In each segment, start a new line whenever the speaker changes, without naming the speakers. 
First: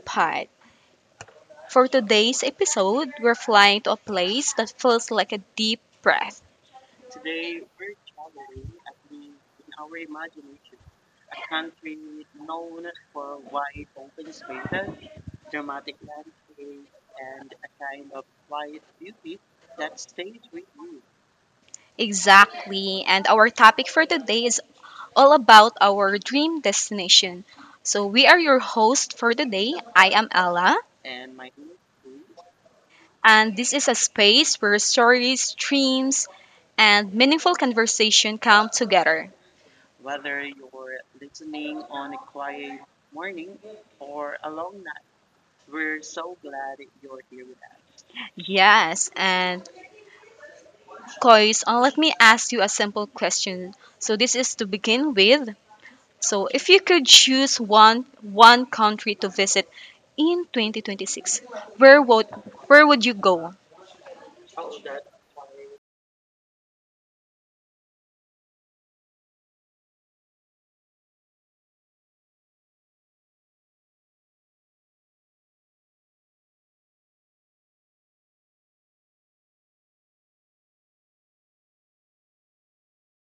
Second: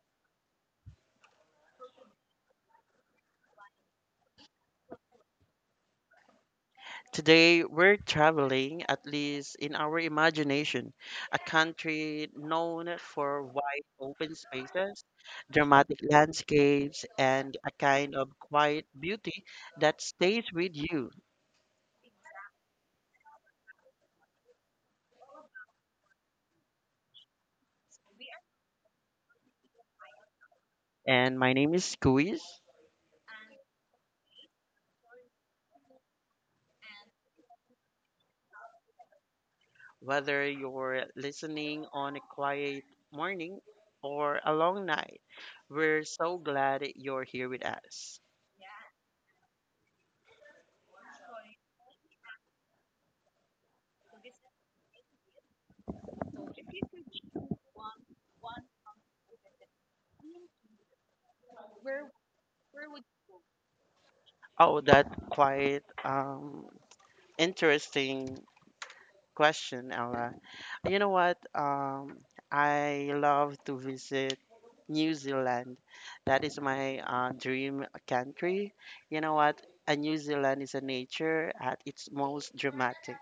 pod. For today's episode, we're flying to a place that feels like a deep breath.
Today, we're traveling, at least in our imagination, a country known for wide open spaces, dramatic landscapes, and a kind of quiet beauty that stays with you.
Exactly, and our topic for today is all about our dream destination. So, we are your host for today. I am Ella,
And my name is Squeeze.
and this is a space where stories, dreams, and meaningful conversation come together.
Whether you're listening on a quiet morning or a long night, we're so glad you're here with us.
Yes, and Kois, let me ask you a simple question. So, this is to begin with. So, if you could choose one country to visit in 2026, where would where would you go?
Oh, that quiet, interesting question, Ella. You know what? I love to visit New Zealand. That is my dream country. You know what? And New Zealand is a nature at its most dramatic.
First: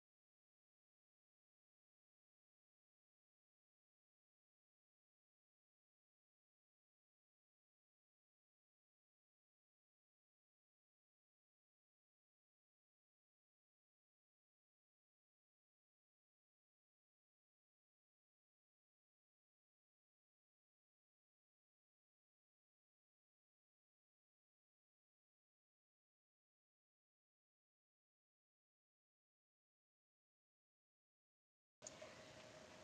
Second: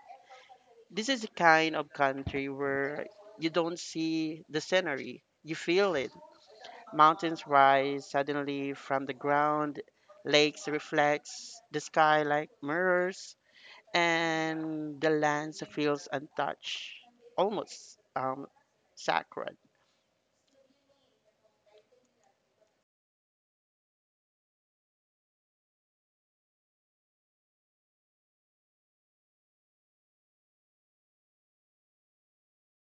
This is a kind of country where you don't see the scenery, you feel it. Mountains rise suddenly from the ground, lakes reflect the sky like mirrors, and the land feels untouched, almost sacred.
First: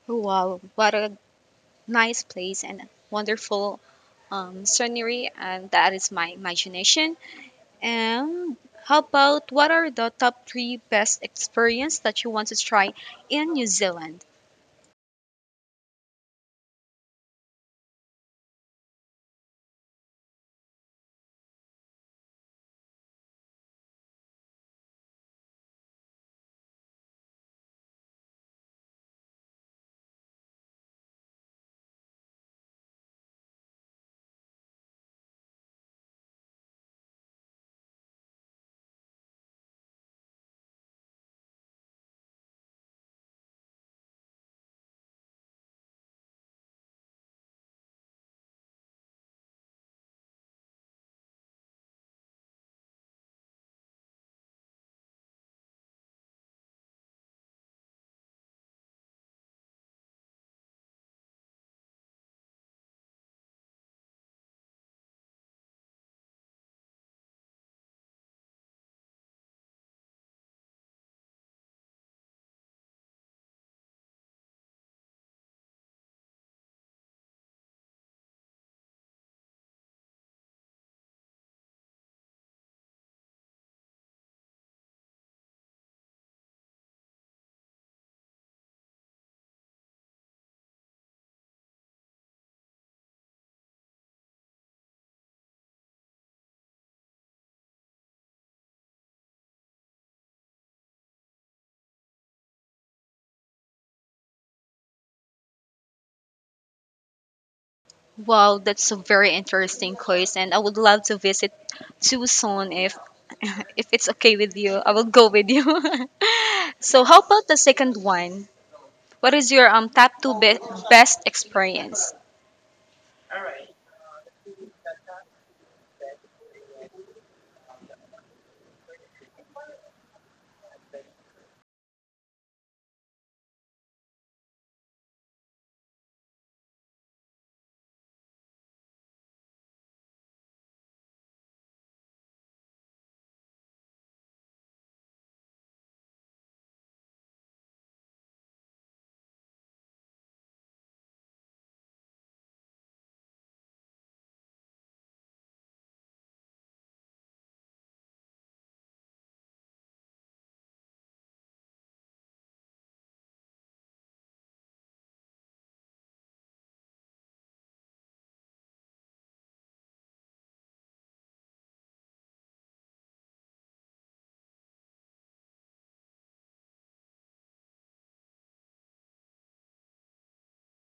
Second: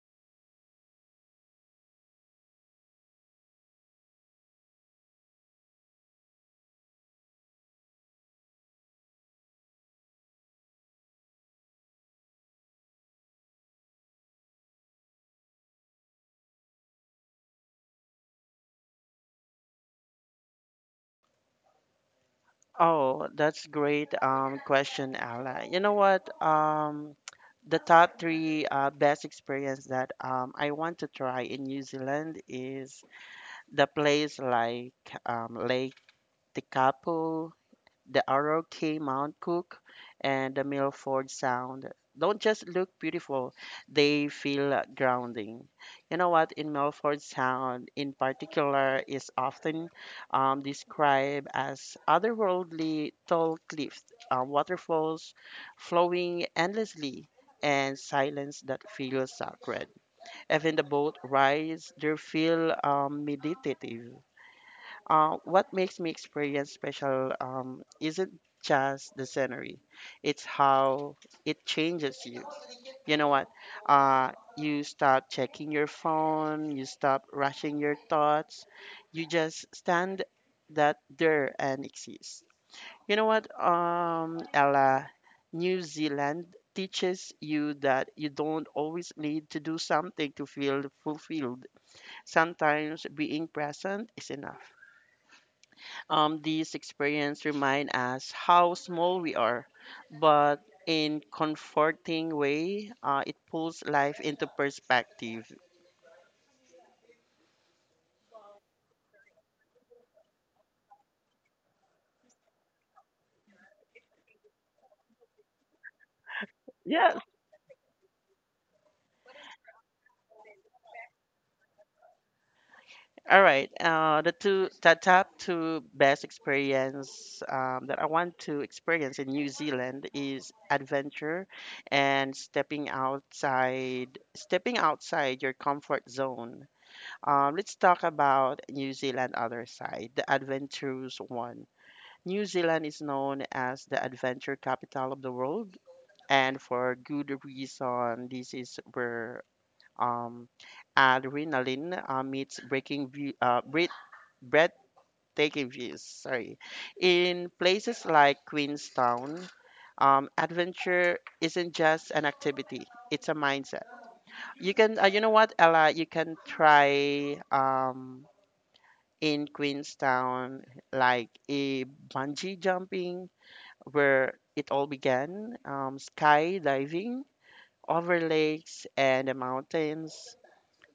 Wow, what a nice place and wonderful scenery, and that is my imagination. And how about what are the top three best experience that you want to try in New Zealand?
Oh, that's great question, Ala. You know what? The top three best experience that I want to try in New Zealand is the place like Lake Tekapo, the Oroki Mount Cook, and the Milford Sound don't just look beautiful, they feel grounding. You know what? In Milford Sound, in particular, is often described as otherworldly tall cliffs, waterfalls flowing endlessly, and silence that feels sacred. Even the boat rides, they feel meditative. What makes me experience special isn't just the scenery, it's how it changes you. You know what? Uh, you stop checking your phone, you stop rushing your thoughts, you just stand that there and exist. Ella, New Zealand teaches you that you don't always need to do something to feel fulfilled. Sometimes being present is enough. These experiences remind us how small we are, but in comforting way, it pulls life into perspective.
Wow, that's a very interesting choice, and I would love to visit Tucson if if it's okay with you. I will go with you. So,
Yes.
how about the second one? What is your best experience?
All right, the top two best experience that I want to experience in New Zealand is adventure and stepping outside your comfort zone. Let's talk about New Zealand other side, the adventurous one. New Zealand is known as the adventure capital of the world, and for good reason. This is where um, adrenaline meets breathtaking views. Sorry, in places like Queenstown, adventure isn't just an activity; it's a mindset. You can, you know what, Ella? You can try in Queenstown, like a bungee jumping where it all began, skydiving over lakes and the mountains,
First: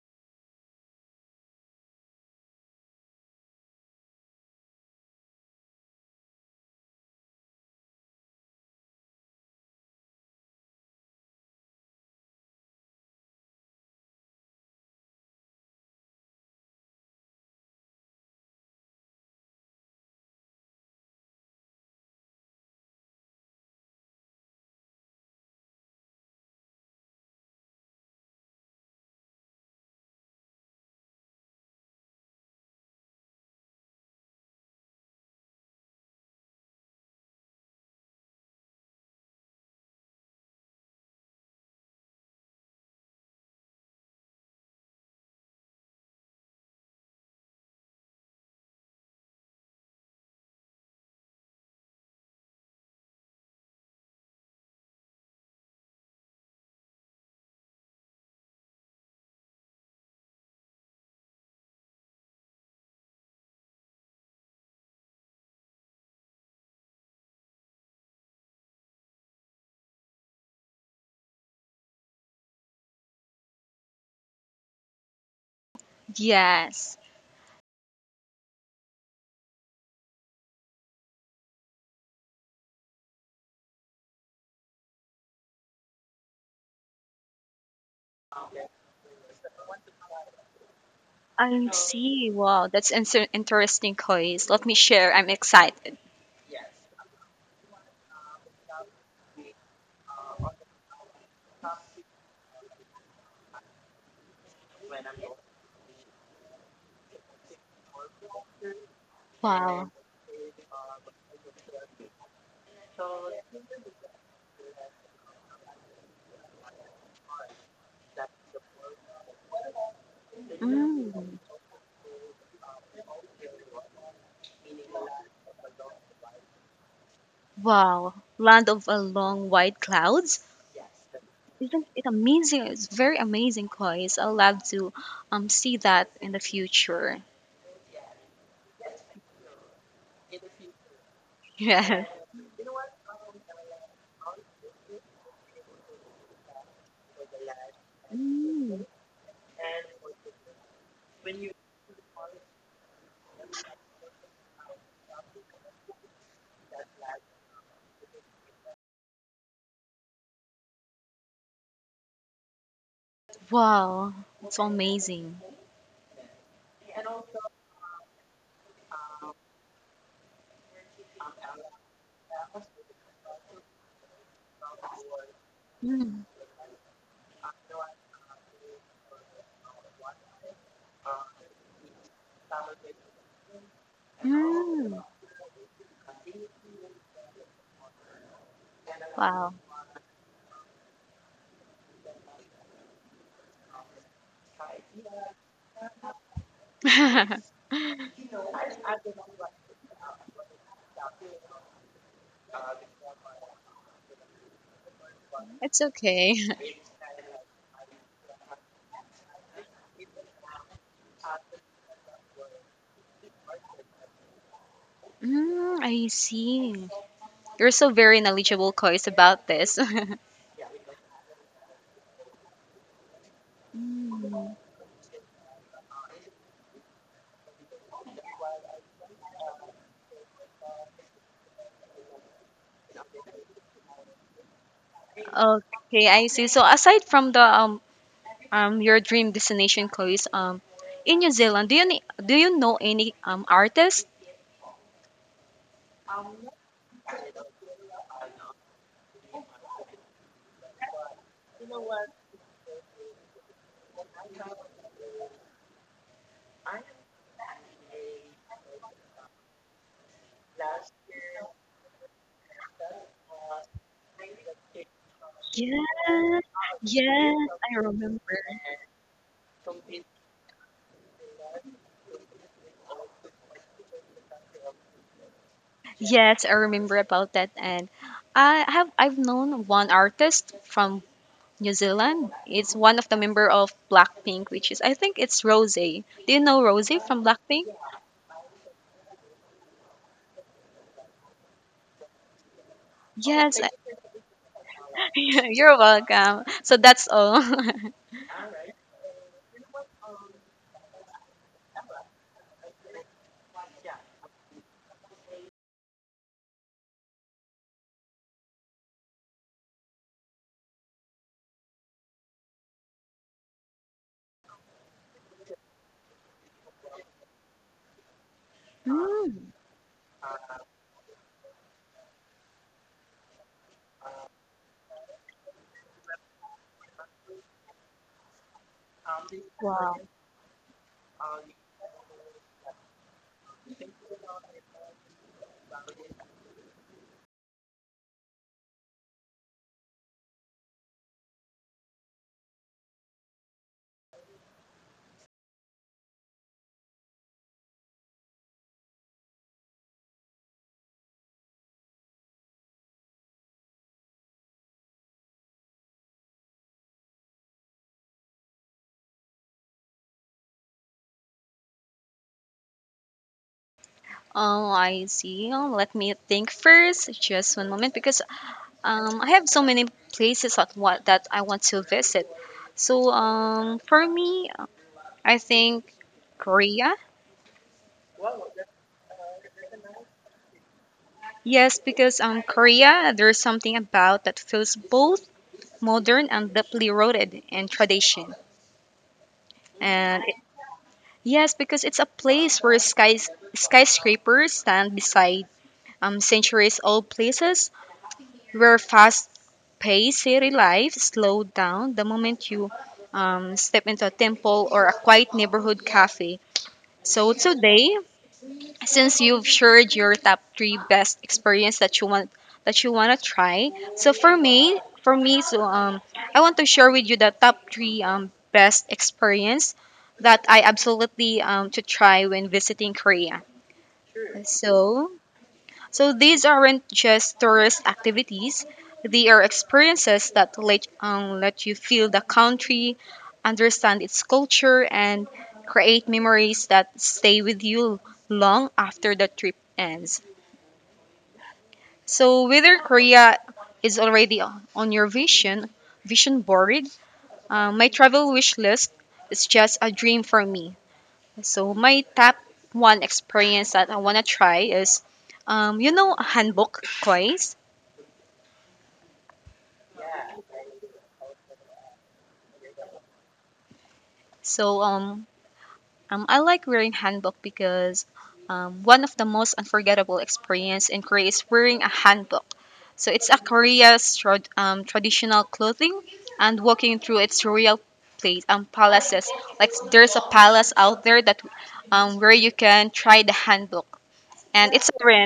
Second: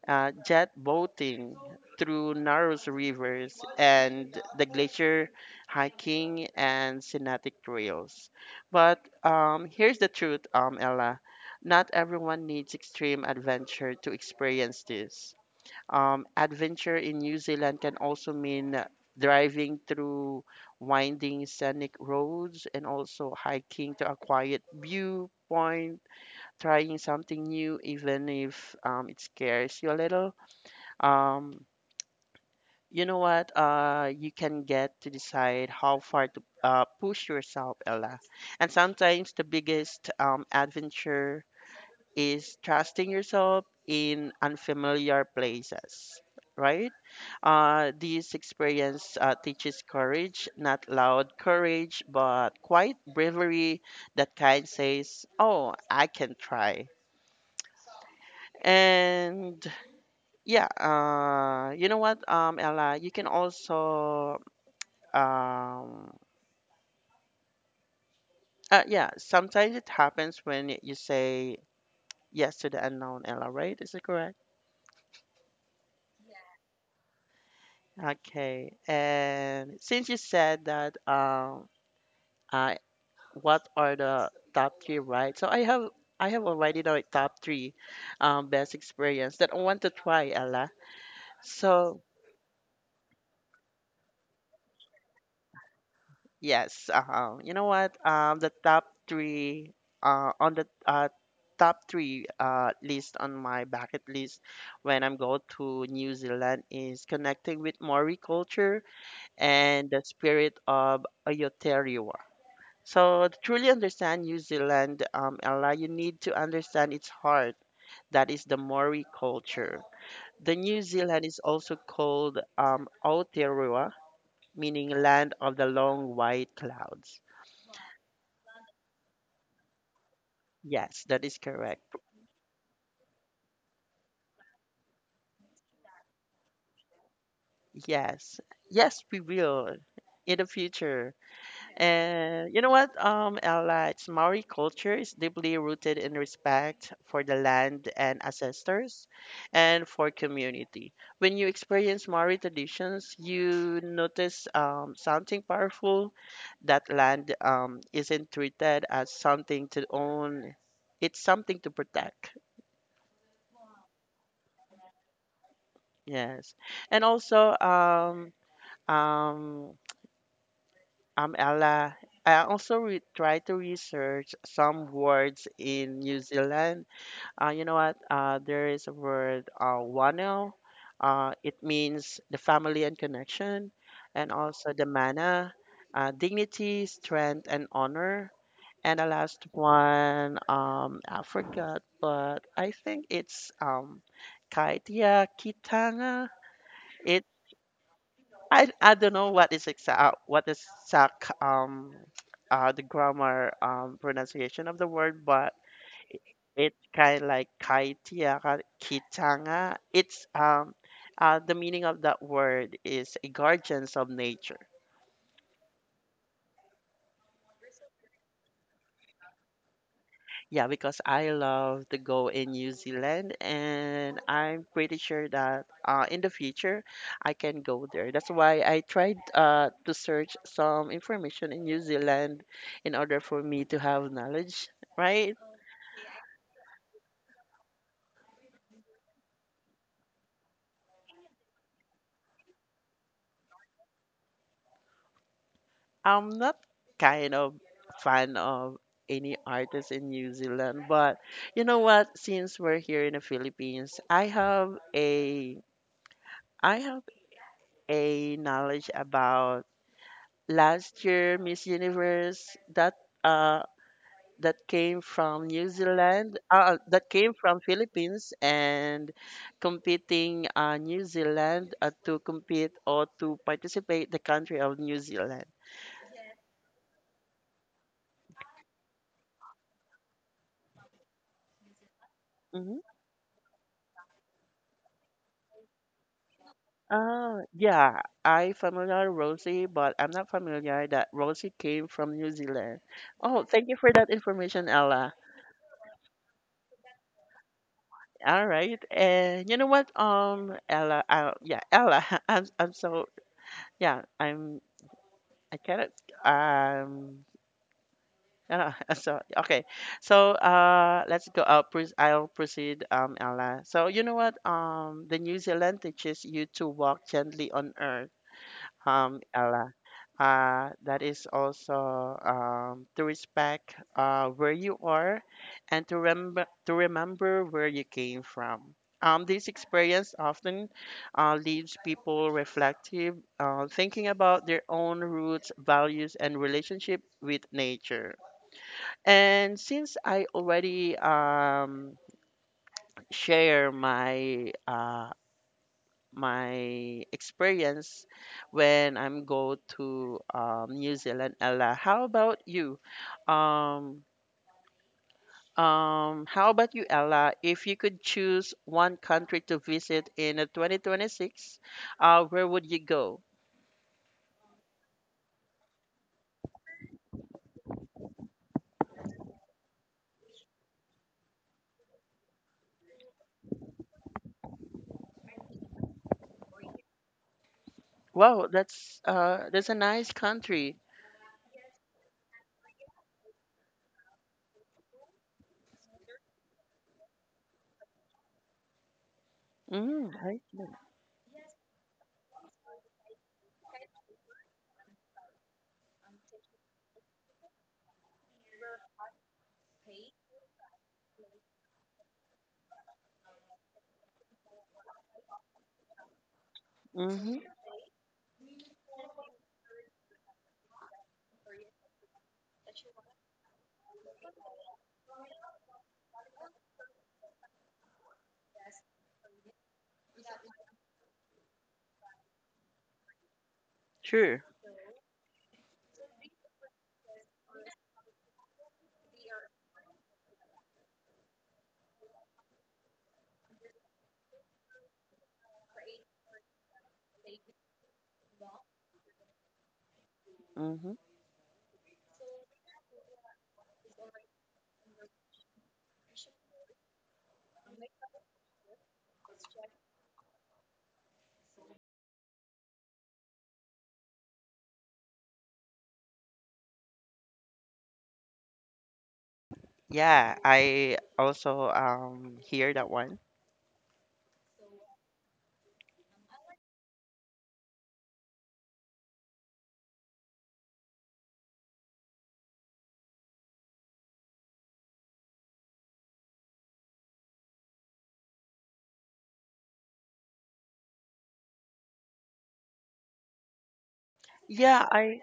jet boating through narrow rivers, and the glacier hiking and scenic trails. But here's the truth, Ella. Not everyone needs extreme adventure to experience this. Adventure in New Zealand can also mean driving through winding scenic roads and also hiking to a quiet viewpoint, trying something new, even if it scares you a little. Um, you know what? You can get to decide how far to push yourself, Ella. And sometimes the biggest adventure is trusting yourself in unfamiliar places, right? This experience teaches courage, not loud courage, but quiet bravery that kind says, oh, I can try. And yeah, Ella, you can also, um, yeah, sometimes it happens when you say yes to the unknown, Ella, right? Is it correct?
Yes,
Okay, and since you said that, I, what are the top three, right? So I have already the top three, best experience that I want to try, Ella.
I
So
see. Wow, that's an interesting choice. Let me share. I'm excited.
yes, you know what? The top three, on the top three list on my bucket list when I'm going to New Zealand is connecting with Maori culture and
Wow.
the spirit of Aotearoa. So to truly understand New Zealand, Ella, you need to understand its heart. That is the Maori culture. The New Zealand
Mm.
is also called Aotearoa, meaning land of the long white clouds.
Wow. Land of a long white clouds.
Yes, that is correct.
Isn't it amazing? It's very amazing, guys. I'd love to see that in the future.
Yes, yes, we will in the future.
Yes.
And you know what? Ella, it's Maori culture is deeply rooted in respect for the land and ancestors and for community. When you experience Maori traditions, you notice something powerful that land isn't treated as something to own, it's something to protect.
Wow, it's so amazing.
Yes. And also, um, Ella, I also try to research some words in New
Mm.
Zealand. You know what? There is a word, wano. It means the family and connection, and also the
Mm.
mana, dignity, strength, and honor. And the last
Wow.
one, I forgot, but I think it's Kaitia Kitanga. I don't know what is exact the grammar pronunciation of the word, but
It's okay.
it's kind of like kaitiara kitanga. It's The meaning of that word is a guardians of nature.
Mm, I see. You're so very knowledgeable, guys, about this.
Yeah, because I love to go in New Zealand, and
Mm.
I'm pretty sure that in the future I can go there. That's why I tried to search some information in New Zealand in order for me to have knowledge, right?
Okay, I see. So aside from the your dream destination, Kois, in New Zealand, do you do you know any artists?
I'm not kind of fan of any artist in New Zealand, but you know what? Since we're here in the Philippines, I have a knowledge about last year Miss Universe that uh that came from
Yes,
New Zealand, that came
yes,
from
I remember.
Philippines and competing, New Zealand, to compete or to participate the country of New Zealand.
Yes, I remember about that. And I've known one artist from New Zealand. It's
Mm-hmm.
one of the member of Blackpink, which is I think it's Rose. Do you know Rose from Blackpink?
Yeah, I familiar Rosie, but I'm not familiar that Rosie came from New Zealand. Oh,
Yes, I-
thank you for that information, Ella.
You're welcome. So that's all.
All right, and you know what, Ella, yeah, Ella, I'm so, yeah, I cannot. Um. So okay. So let's go. I'll proceed. Ella. So you know what? The New Zealand teaches you to walk gently on earth.
Mm.
Ella, that is also to respect where you are and to remember where you came from. This experience often leaves people reflective, thinking about their own roots, values, and relationship with nature. And since I already share my my experience when I'm go to New Zealand. Ella, how about you? Um, how about you, Ella? If you could choose one country to visit in 2026, where would you go?
Oh, I see. Oh, let me think first. Just one moment, because I have so many places that what that I want to visit. So for me, I think Korea.
Wow, that's a nice country.
Yes, because Korea, there's something about that feels both modern and deeply rooted in tradition.
Mm,
And it-
Iceland.
yes, because it's a place where skyscrapers stand beside centuries-old places, where fast-paced city life slowed down the moment you step into a temple or a quiet neighborhood cafe. So
Mm-hmm.
today, since you've shared your top three best experience that you want to try, so for me, so I want to share with you the top three best experience that I absolutely to try when visiting Korea.
Sure.
So so these aren't just tourist activities, they are experiences that let you feel the country, understand its culture, and create memories that stay with you long after the trip ends.
Mm-hmm.
So whether Korea is already on your vision board, my travel wish list is just a dream for me. So my top one experience that I want to try is, you know, hanbok twice.
Yeah, I also hear that one.
So I like wearing hanbok because one of the most unforgettable experience in Korea is wearing a hanbok. So it's a Korea's traditional clothing and walking through its royal place palaces. Like there's a palace out there that where you can try the hanbok, and
Yeah,
it's a
I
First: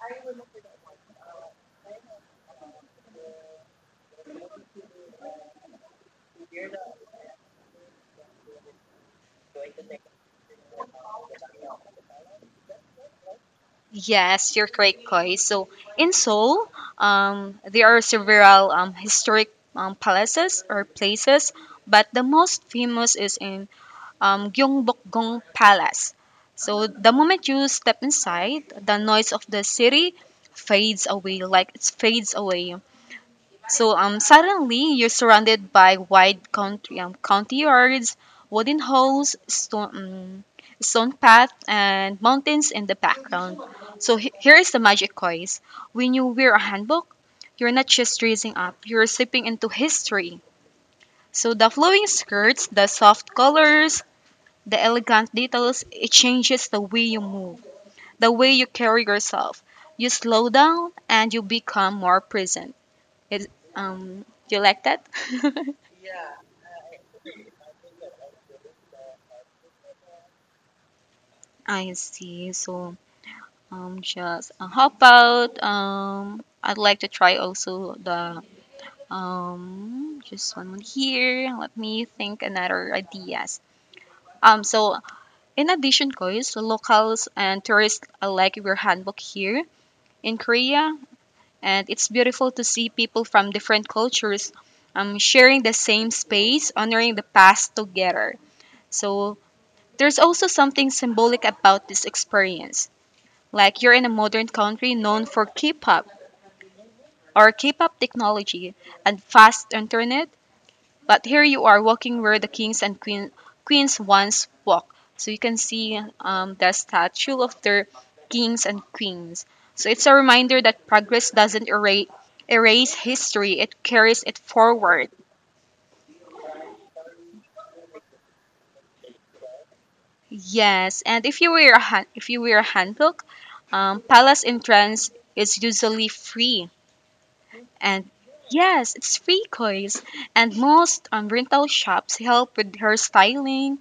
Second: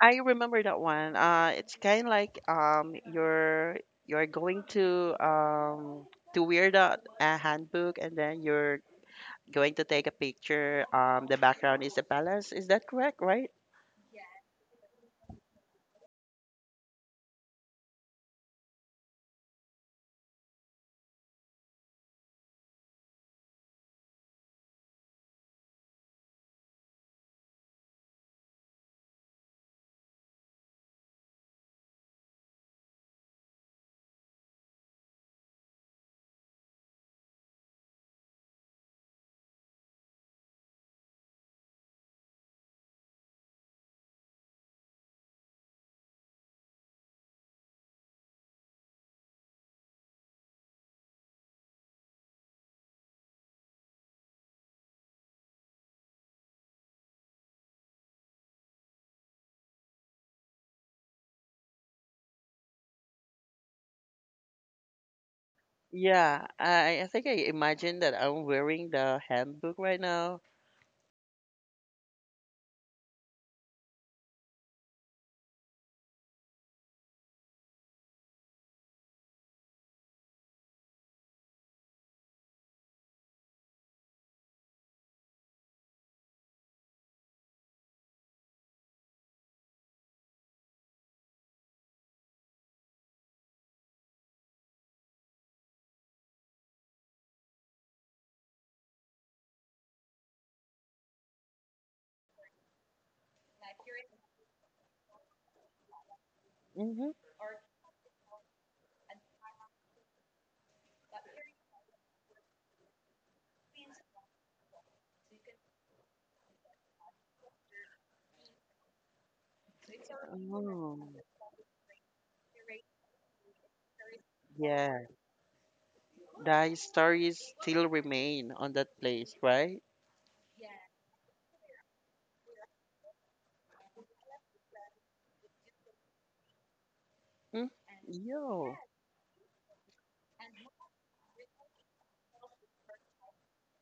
I remember that one. It's kind of like you're going to wear the handbook, and then you're going to take a picture. The background is a palace. Is that correct? Right?
Yes, you're correct, Koi. So in Seoul, there are several historic palaces or places, but the most famous is in Gyeongbokgung Palace. So the moment you step inside, the noise of the city like it fades away. So suddenly you're surrounded by wide country county yards, wooden halls, stone path, and mountains in the background. So here is the magic choice. When you wear a handbook, you're not just dressing up; you're slipping into history. So the flowing skirts, the soft colors, the elegant details, it changes the way you move, the way you carry yourself. You slow down and you become more present. It um you like that?
Yeah. I think I imagine that I'm wearing the handbook right now.
I see. So just how about I'd like to try also the just one more here. Let me think another ideas. Um so in addition, guys, locals and tourists alike wear hanbok here in Korea, and it's beautiful to see people from different cultures sharing the same space, honoring the past together. So there's also something symbolic about this experience. Like you're in a modern country known for K-pop
Mm-hmm.
or K-pop technology and fast internet, but here you are walking where the kings and queen, queens once walked. So you can see the statue of their kings and queens. So it's a reminder that
Oh,
progress doesn't erase, erase history; it carries it
yeah.
forward.
The stories still remain on that place, right?
Yes, and if you wear a han- if you wear a hanbok, palace entrance is usually free,
Mm?
and
Yo.
yes, it's free, guys. And most rental shops help with hairstyling,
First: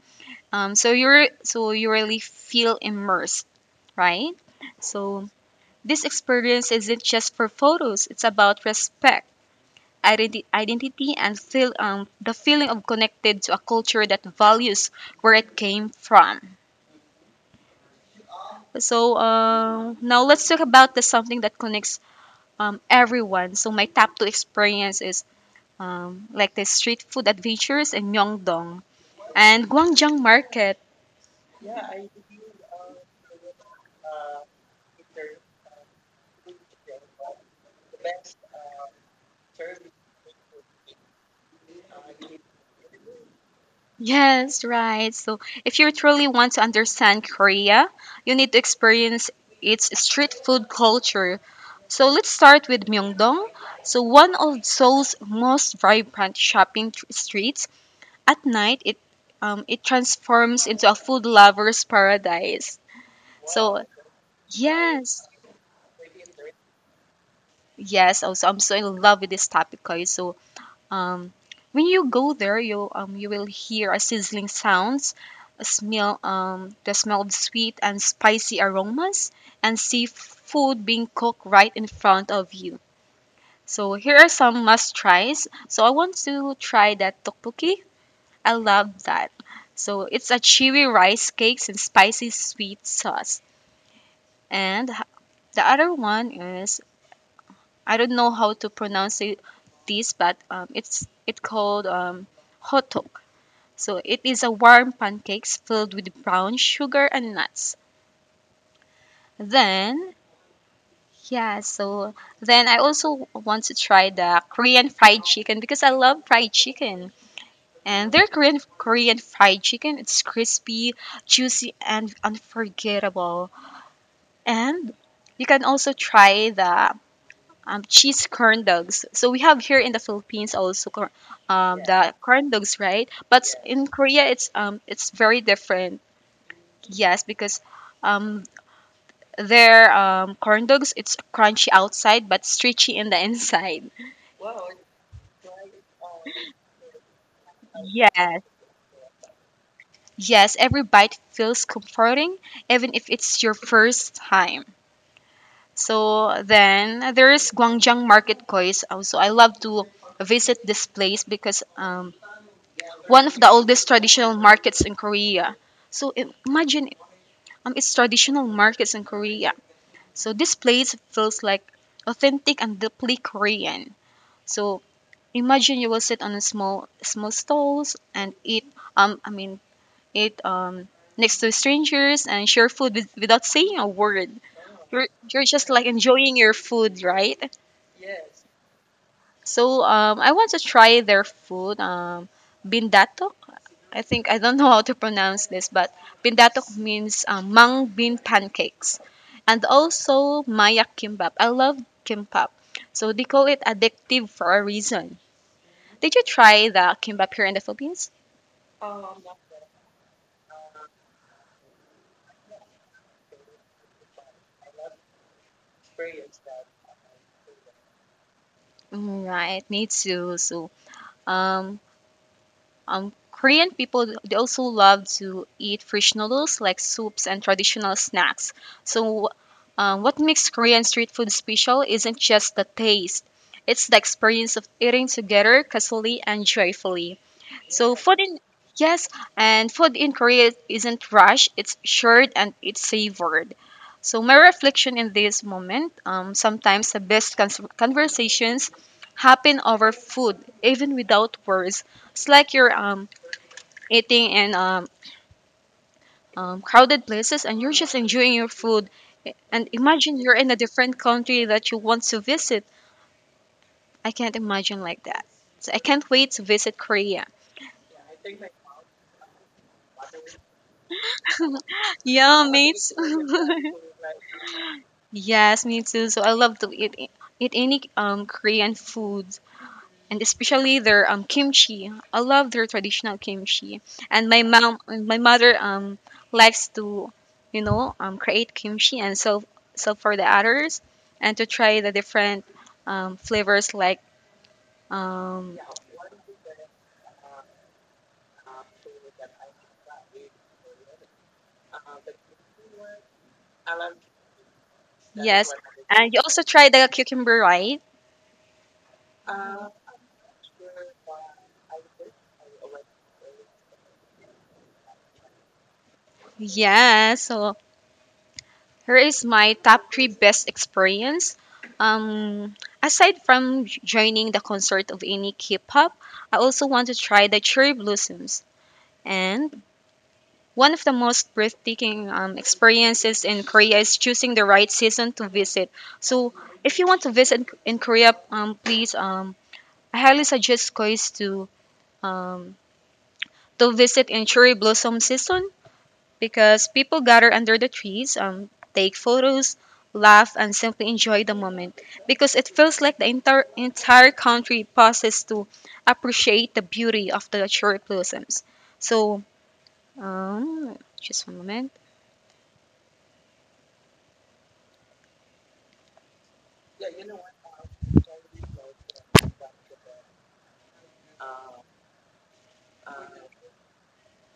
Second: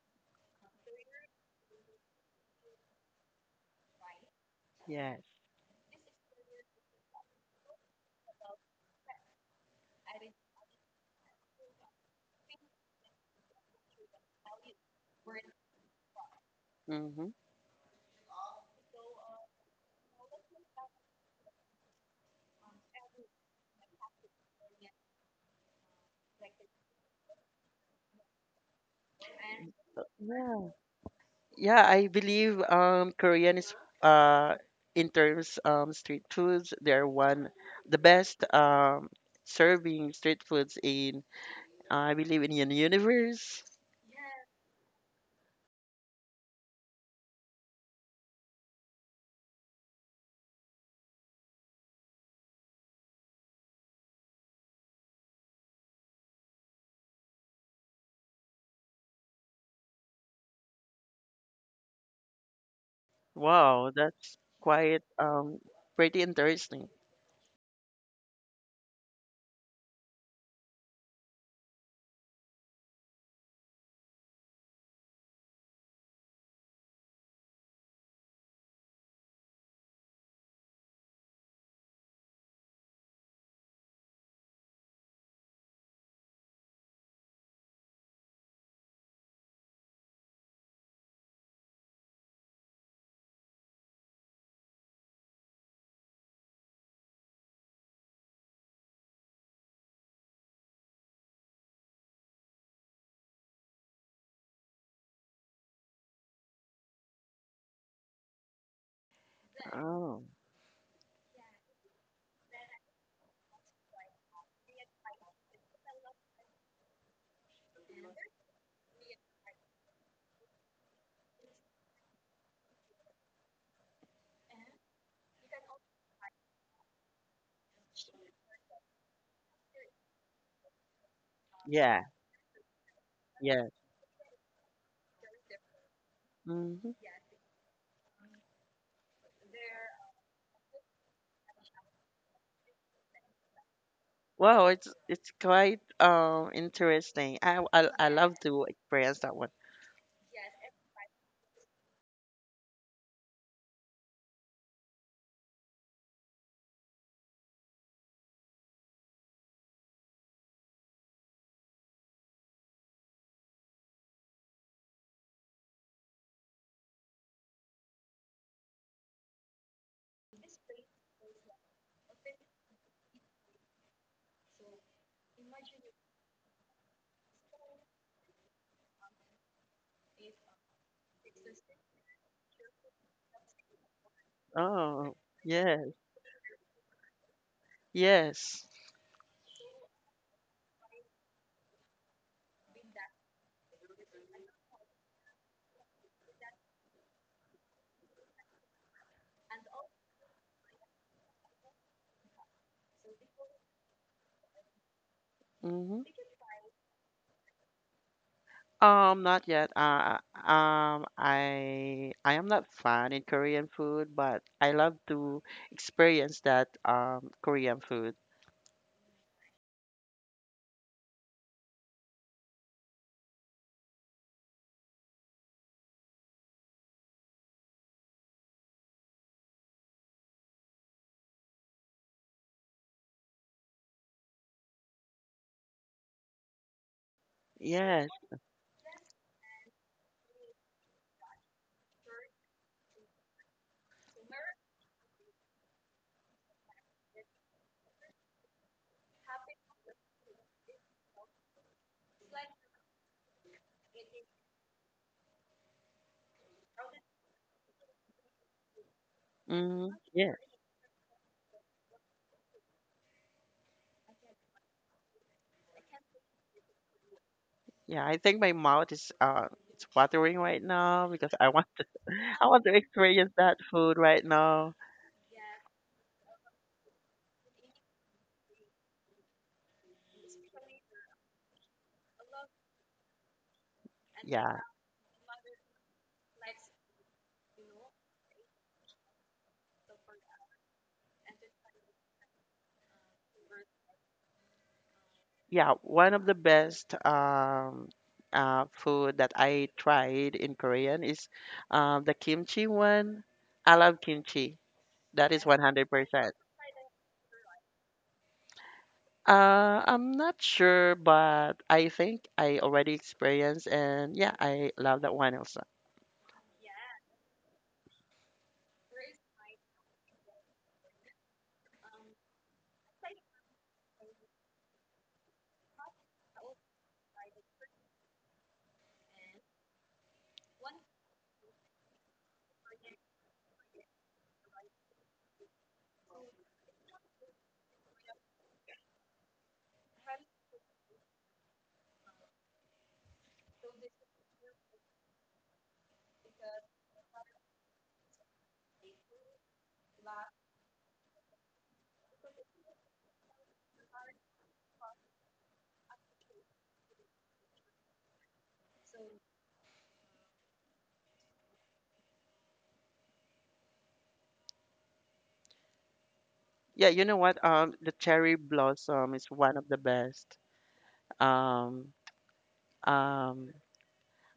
so you really feel immersed, right?
Yes.
So this experience isn't just for photos; it's about respect, identity, and feel the feeling of connected to a culture that values where it came from.
Mm-hmm.
So now let's talk about the something that connects everyone. So my top two experience is like the street food adventures in Myeongdong and Gwangjang Market.
Yeah, I believe Korean is uh in terms street foods, they're one the best serving street foods in, I believe, in the universe.
Yes, right. So if you truly want to understand Korea, you need to experience its street food culture. So let's start with Myeongdong. So one of Seoul's most vibrant streets. At night, it transforms into a food lover's paradise. So
Wow, that's quite
yes,
pretty interesting.
yes. Also, I'm so in love with this topic, guys. So um, when you go there, you will hear a sizzling sounds, a smell the smell of sweet and spicy aromas, and see food being cooked right in front of you. So here are some must tries. So I want to try that tteokbokki. I love that. So it's a chewy rice cakes and spicy sweet sauce. And the other one is I don't know how to pronounce it, this, but it's it called hotok. So it is a warm pancakes filled with brown sugar and nuts. Then
Oh,
yeah, so then I also want to try the Korean fried chicken because I love fried chicken. And their Korean fried chicken, it's crispy, juicy, and unforgettable. And you can also try the cheese corn dogs. So we have here in the Philippines also Yeah.
yeah,
The corn dogs, right? But
yeah.
Yeah. In Korea, it's very different.
Hmm.
Yes, because um, their corn dogs it's crunchy outside but stretchy in the inside.
Wow, it's quite interesting. I love
Yes,
to experience that one.
yes. Every bite feels comforting, even if it's your first time. So then there is Gwangjang Market, Koi. Also, I love to visit this place because one of the oldest traditional markets in Korea. So imagine it's traditional markets in Korea. So this place feels like authentic and deeply Korean. So imagine you will sit on a small stalls and eat um I mean eat next to strangers and share food with, without saying a word. You're
Oh,
you're just
yeah,
like enjoying your food, right?
yes.
So I want to try their food bindato, I think I don't know how to pronounce this, but pindatok means mung bean pancakes, and also maya kimbap. I love kimbap, so they call it addictive for a reason.
Mm-hmm.
Did you try the kimbap here in the Philippines?
Not yet. I am not fan in Korean food, but I love to experience that Korean food.
Mm, right, me too. So, um, Korean people they also love to eat fresh noodles like soups and traditional snacks. So, what makes Korean street food special isn't just the taste; it's the experience of eating together, casually and joyfully. So,
Yes.
food in yes, and food in Korea isn't rushed; it's shared and it's savored. So, my reflection in this moment: sometimes the best conversations happen over food, even without words. It's like you're eating in crowded places and you're just enjoying your food. And
Mm,
imagine
yeah.
you're in a different country that you want to visit. I can't imagine like that. So I can't wait to visit Korea.
Yeah. I think my mouth is it's watering right now because I want to I
Yeah,
want to
mates.
experience that food right now.
Yes, me too. So I love to eat any Korean food, and especially their kimchi. I love their traditional kimchi, and
Yeah.
my mother likes to, you know, create kimchi and sell for the others, and to try the different flavors like um
Yeah. One of the best food that I tried in Korean is the kimchi one. I love kimchi. That is
yes, and you
100%.
also try the cucumber, right?
I'm not sure, but I think I already experienced, and yeah, I love that one also.
Yeah, so here is my top three best experience. Um, aside from joining the concert of any K-pop, I also want to try the cherry blossoms and one of the most breathtaking experiences in Korea is choosing the right season to visit. So, if you want to visit in Korea, please, I highly suggest guys um, to visit in cherry blossom season because people gather under the trees, take photos, laugh, and simply enjoy the moment. Because it feels like the entire country pauses to appreciate the beauty of the cherry blossoms. So, just one moment.
Yeah, you know what? The cherry blossom is one of the best. Um, um,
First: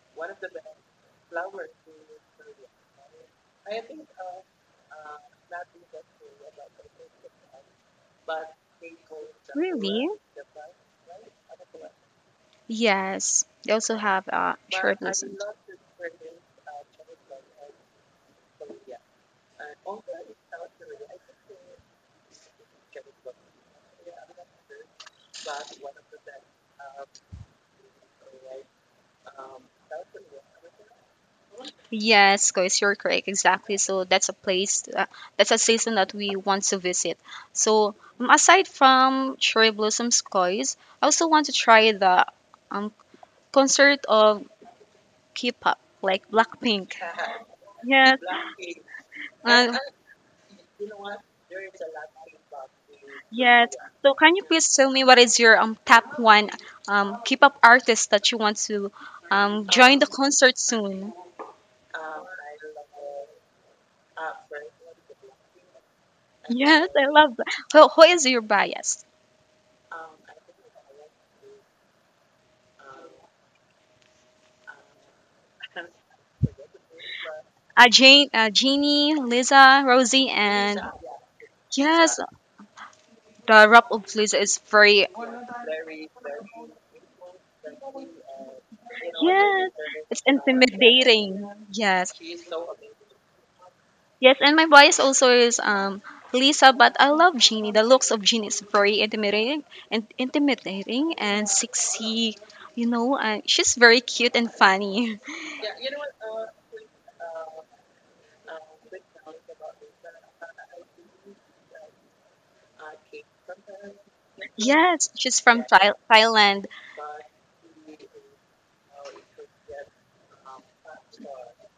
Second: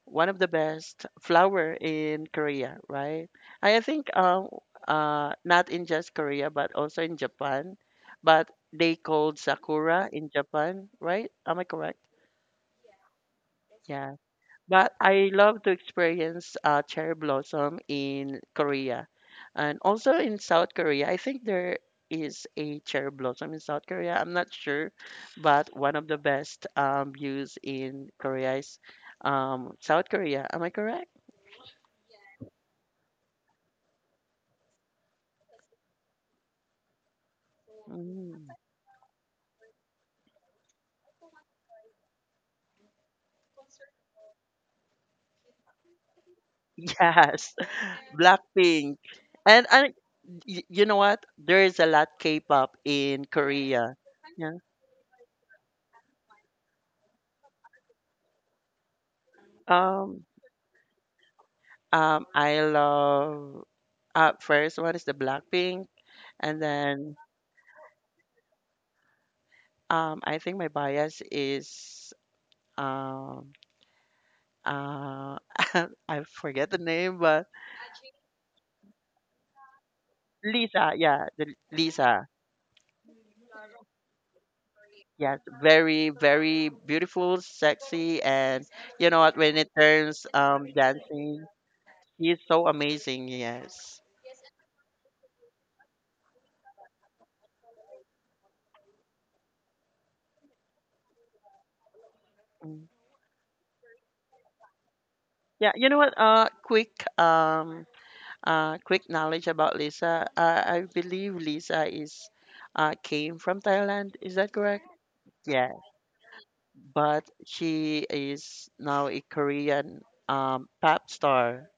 One of the best flower in Korea, right? I think not in just Korea, but also in Japan, but they called
Really?
sakura in Japan, right? Am I correct?
Yes. They also
Yeah.
have
But
short
I
lessons.
love to experience cherry blossom in Korea. And also in South Korea, I think there is a cherry blossom in South Korea. I'm not sure, but one of the best views in Korea is South Korea. Am I correct?
Yes, guys, you're correct. Exactly. So that's a place, that's a season that we want to visit. So,
Mm.
aside from cherry blossoms, guys, I also want to try the um, concert of K-pop, like Blackpink.
Yes,
Yes.
Blackpink. And
Uh,
I, you know what? There is a lot K-pop in
yes.
Korea.
So can you
Yeah.
please tell me what is your top one K-pop artist that you want to join the
Um,
concert soon?
I love, first what is the Blackpink, and
Yes, I
then
love that. Who is your bias?
I think my bias is um, uh, I forget the name, but
Jane, Jeannie, Lisa, Rosie, and
Lisa. Yeah, the
yes,
Lisa.
the rap of Lisa is very
Yes, very very beautiful, sexy, and you know what? When it
yes, it's
turns dancing,
intimidating. Yes,
she's so amazing. Yes.
yes, and my bias also is Lisa, but I love Jeannie. The looks of Jeannie is very intimidating and intimidating and sexy. You
Mm.
know, she's very cute and funny.
Yeah, you know what? Um Quick knowledge about Lisa. I believe Lisa is came from Thailand. Is that correct?
Yes, she's from
Yeah,
Thailand.
but she is now a Korean pop star.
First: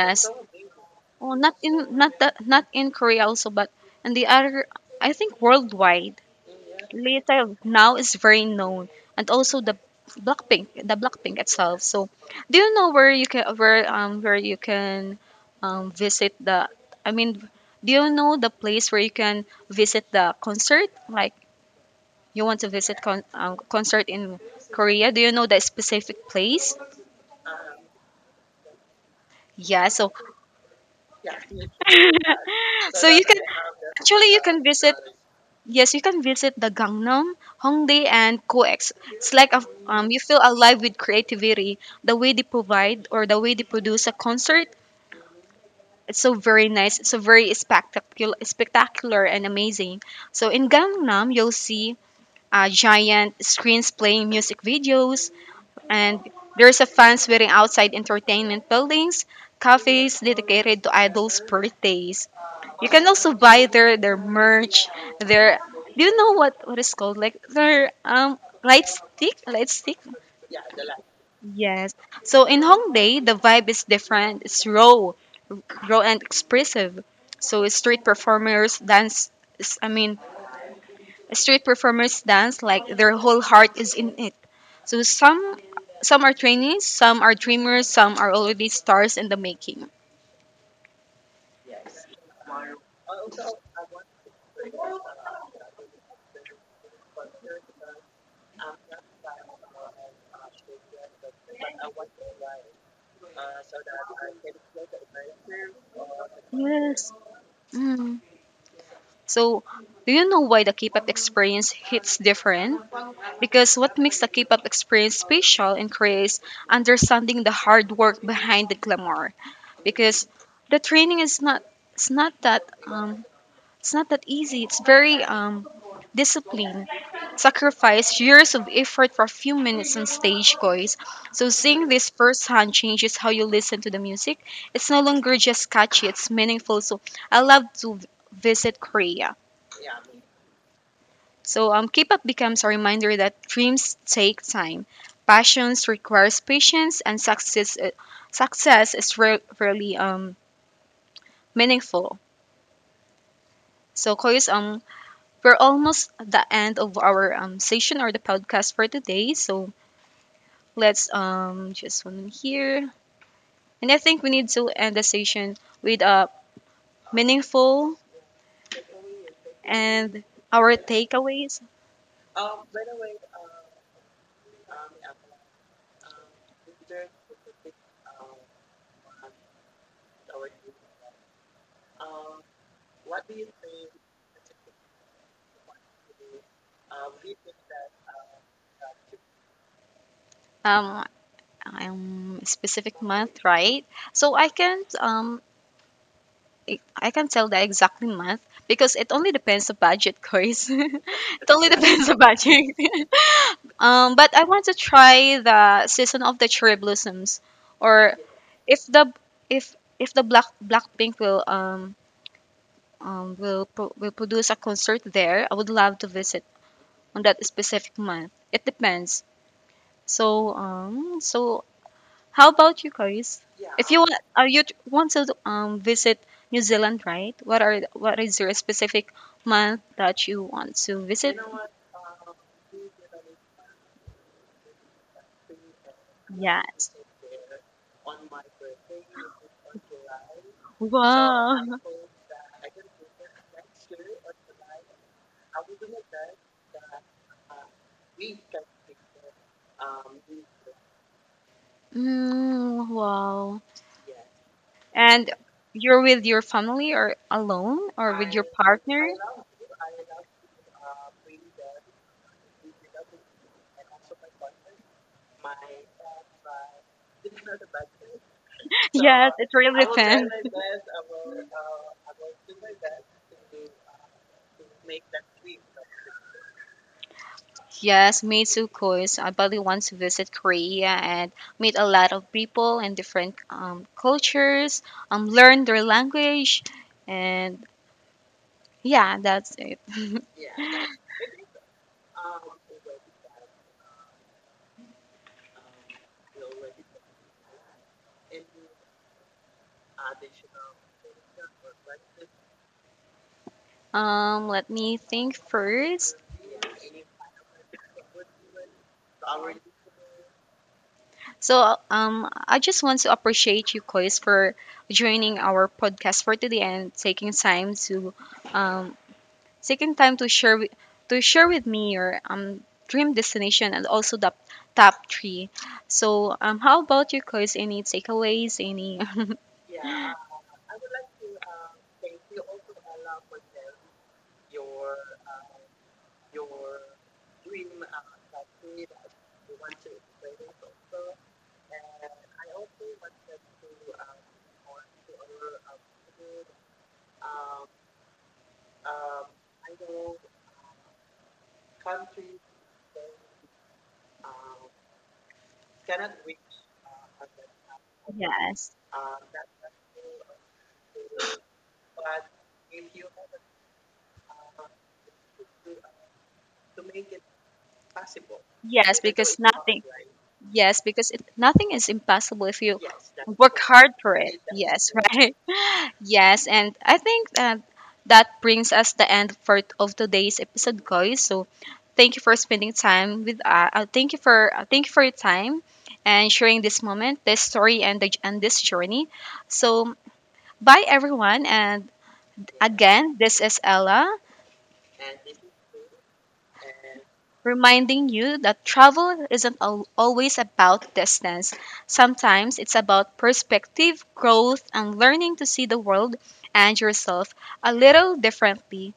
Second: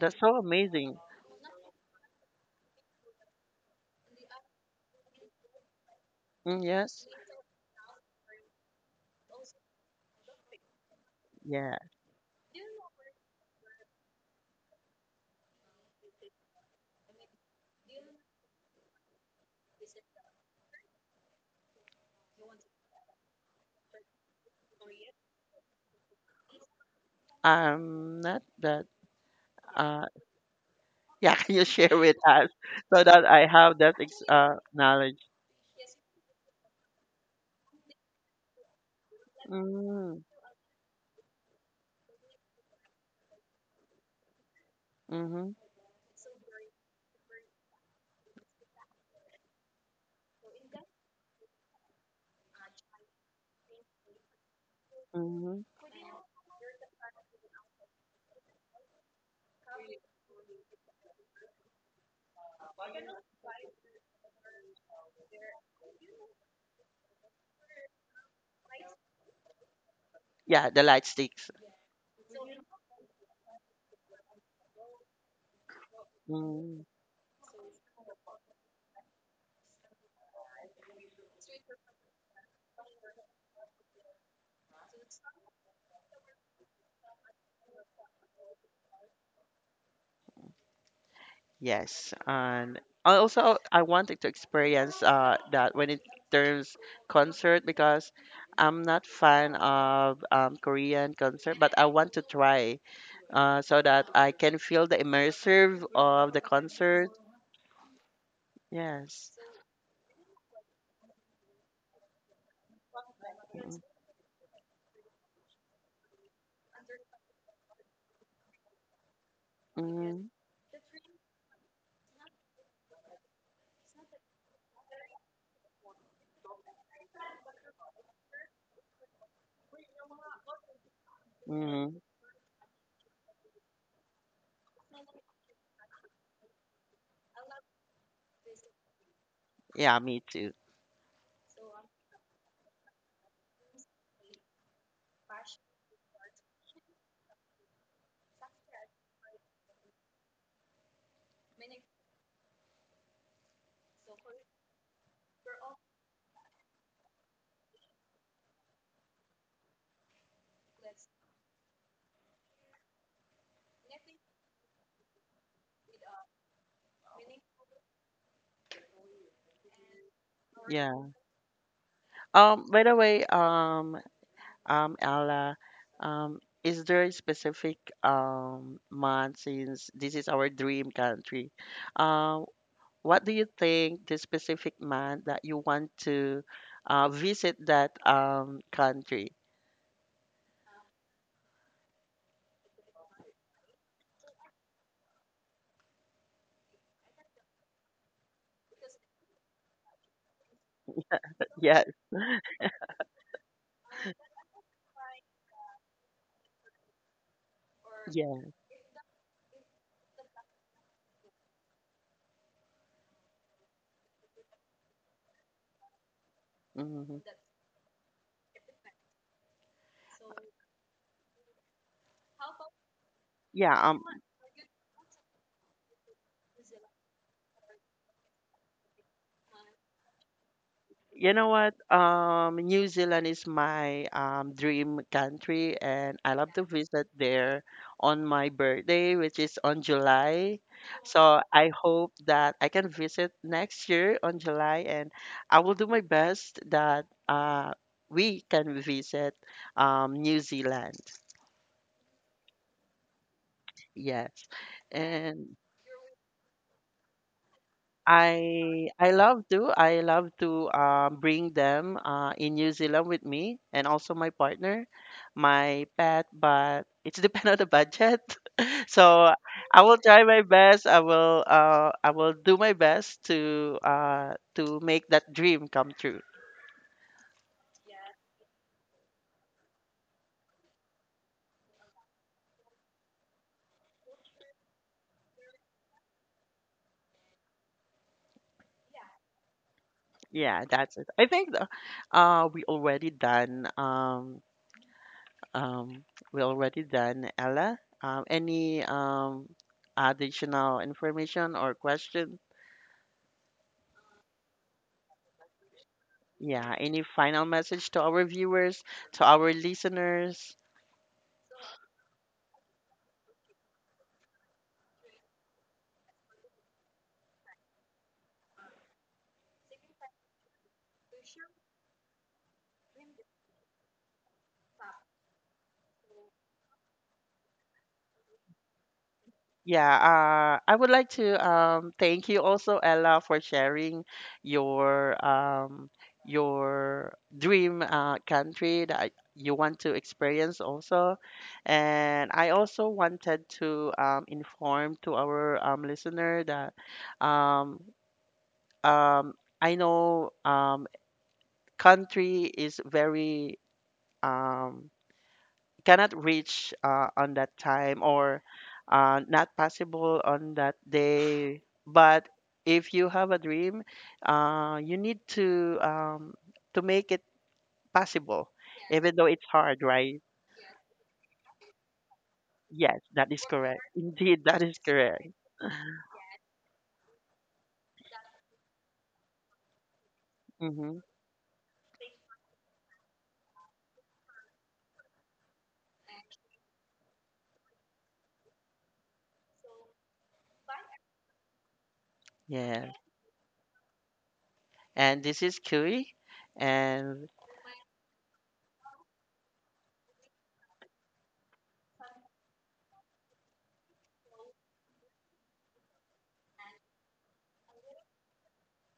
That's so amazing.
Oh, not in Korea also, but and the other, I think worldwide,
Mm, yes.
Little now is very known, and also the Blackpink
Yeah.
itself. So, do you know where you can visit the? I mean, do you know the place where you can visit the concert? Like you want to visit concert in Korea? Do you know the specific place?
Not that.
Yeah.
Uh.
So
Yeah. Can you share with us so
so
that
you can
I have that ex-
actually you
uh
can visit.
knowledge?
Yes, you can visit the Gangnam, Hongdae, and COEX. It's like a, you
Mm,
feel alive with creativity. The way they provide or the way they produce a concert,
mm-hmm.
it's so very nice. It's so very spectacular and amazing. So in Gangnam, you'll see giant screens playing music videos,
Mm-hmm.
and there's a fans waiting outside entertainment buildings, cafes dedicated to idols' birthdays. You can also buy their merch, their do you know what is called like their light stick.
Yeah. The light sticks.
Yes. So in Hongdae, the vibe is different. It's raw, raw and
Mm.
expressive. So it's street performers dance. is- I mean, street performers dance like their whole heart is in it. So some are trainees, some are dreamers, some are already stars in the making.
Yes, and I wanted to experience that when it turns concert because I'm not fan of Korean concert, but I want to try so that I can feel the immersive of the concert.
Yes.
Yes.
So, do you know why the K-pop experience hits different? Because what makes the K-pop experience special and creates understanding the hard work behind the glamour.
Mm-hmm.
Because the training is not it's not that it's not that easy. It's very discipline, sacrifice, years of effort for a few minutes on stage, guys. So seeing
Mm-hmm.
this firsthand changes how you listen to the music. It's no longer just catchy; it's meaningful. So I love to visit Korea.
Yeah, me too.
So keep up becomes a reminder that dreams take time, passions requires patience, and success success is really meaningful. So Koyos, we're almost at the end of our session or the podcast for today. So let's just one here, and I think we need to end the session with a meaningful and our
Yeah.
takeaways.
By the way, Ella, is there a specific month since this is our dream country? Um, what do you think the specific month that you want to visit that country?
Um, specific month, right? So I can I can't tell the exact month because it only depends on budget, guys. It only
Yes.
depends on budget. But I want to try the season of the cherry blossoms, or
Yeah.
if the if the Blackpink will will produce a concert there, I would love to visit
Hmm.
on that specific month. It depends. So so how about you, Chris?
Yeah.
If you want, are you want to visit New Zealand, right? What is your specific month that you want to
You
visit?
know what? New Zealand is my dream country, and I love to
Yes.
visit there on my birthday, which is on July. So I
Wow.
hope that I can visit next year on July, and I will do my best that we can visit New Zealand.
Mm, wow.
Yes.
And
And
you're with your family or alone or with your
I
partner?
I love to I love to bring them in New Zealand with me and also my partner, my pet. But it's depend on the budget.
Yes,
So
it really
I will try
depends.
my best. I will do my best to make that dream come true.
Yes, me too, course. I probably want to visit Korea and meet a lot of people and different cultures, learn their language, and yeah, that's it.
Yeah, that's it. I think the, uh, we already done um, um, we already done Ella. Any additional information or question?
Let me think first.
Yeah, any final message to our viewers, to our listeners?
So I just want to appreciate you, Kois, for joining our podcast for today and taking time to um, taking time to share wi- to share with me your dream destination and also the top three. So how about you guys? Any takeaways? Any
Yeah, I would like to thank you also, Ella, for sharing your um, your dream country that you want to experience also. And I also wanted to inform to our listener that um, um, I know country is very um, cannot reach on that time or
yes,
not possible on that day. But if you have a dream, you need to make it possible,
yes,
even though
because
it's hard,
nothing.
right?
Yes, because it, nothing is impossible if you
Yes, that is
work
correct.
hard for it.
Indeed, that is
Yes,
correct.
right. Yes, and I think that that brings us the end for of today's episode,
Hmm.
guys. So, thank you for spending time with us. Thank you for your time and sharing this moment, this story, and this journey. So, bye everyone, and
Yeah.
again, this is Ella
And this is Kui, and
reminding you that travel isn't al- always about distance. Sometimes it's about perspective, growth, and learning to see the world and yourself a little differently.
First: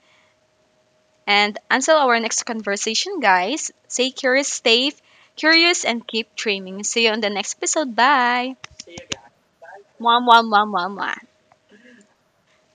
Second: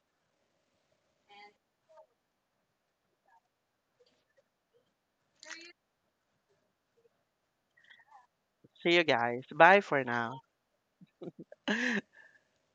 And until our next conversation, guys, stay curious, and keep dreaming. See you on the next episode. Bye.
see you guys. Bye for
Mwah,
now.
mwah, mwah, mwah, mwah.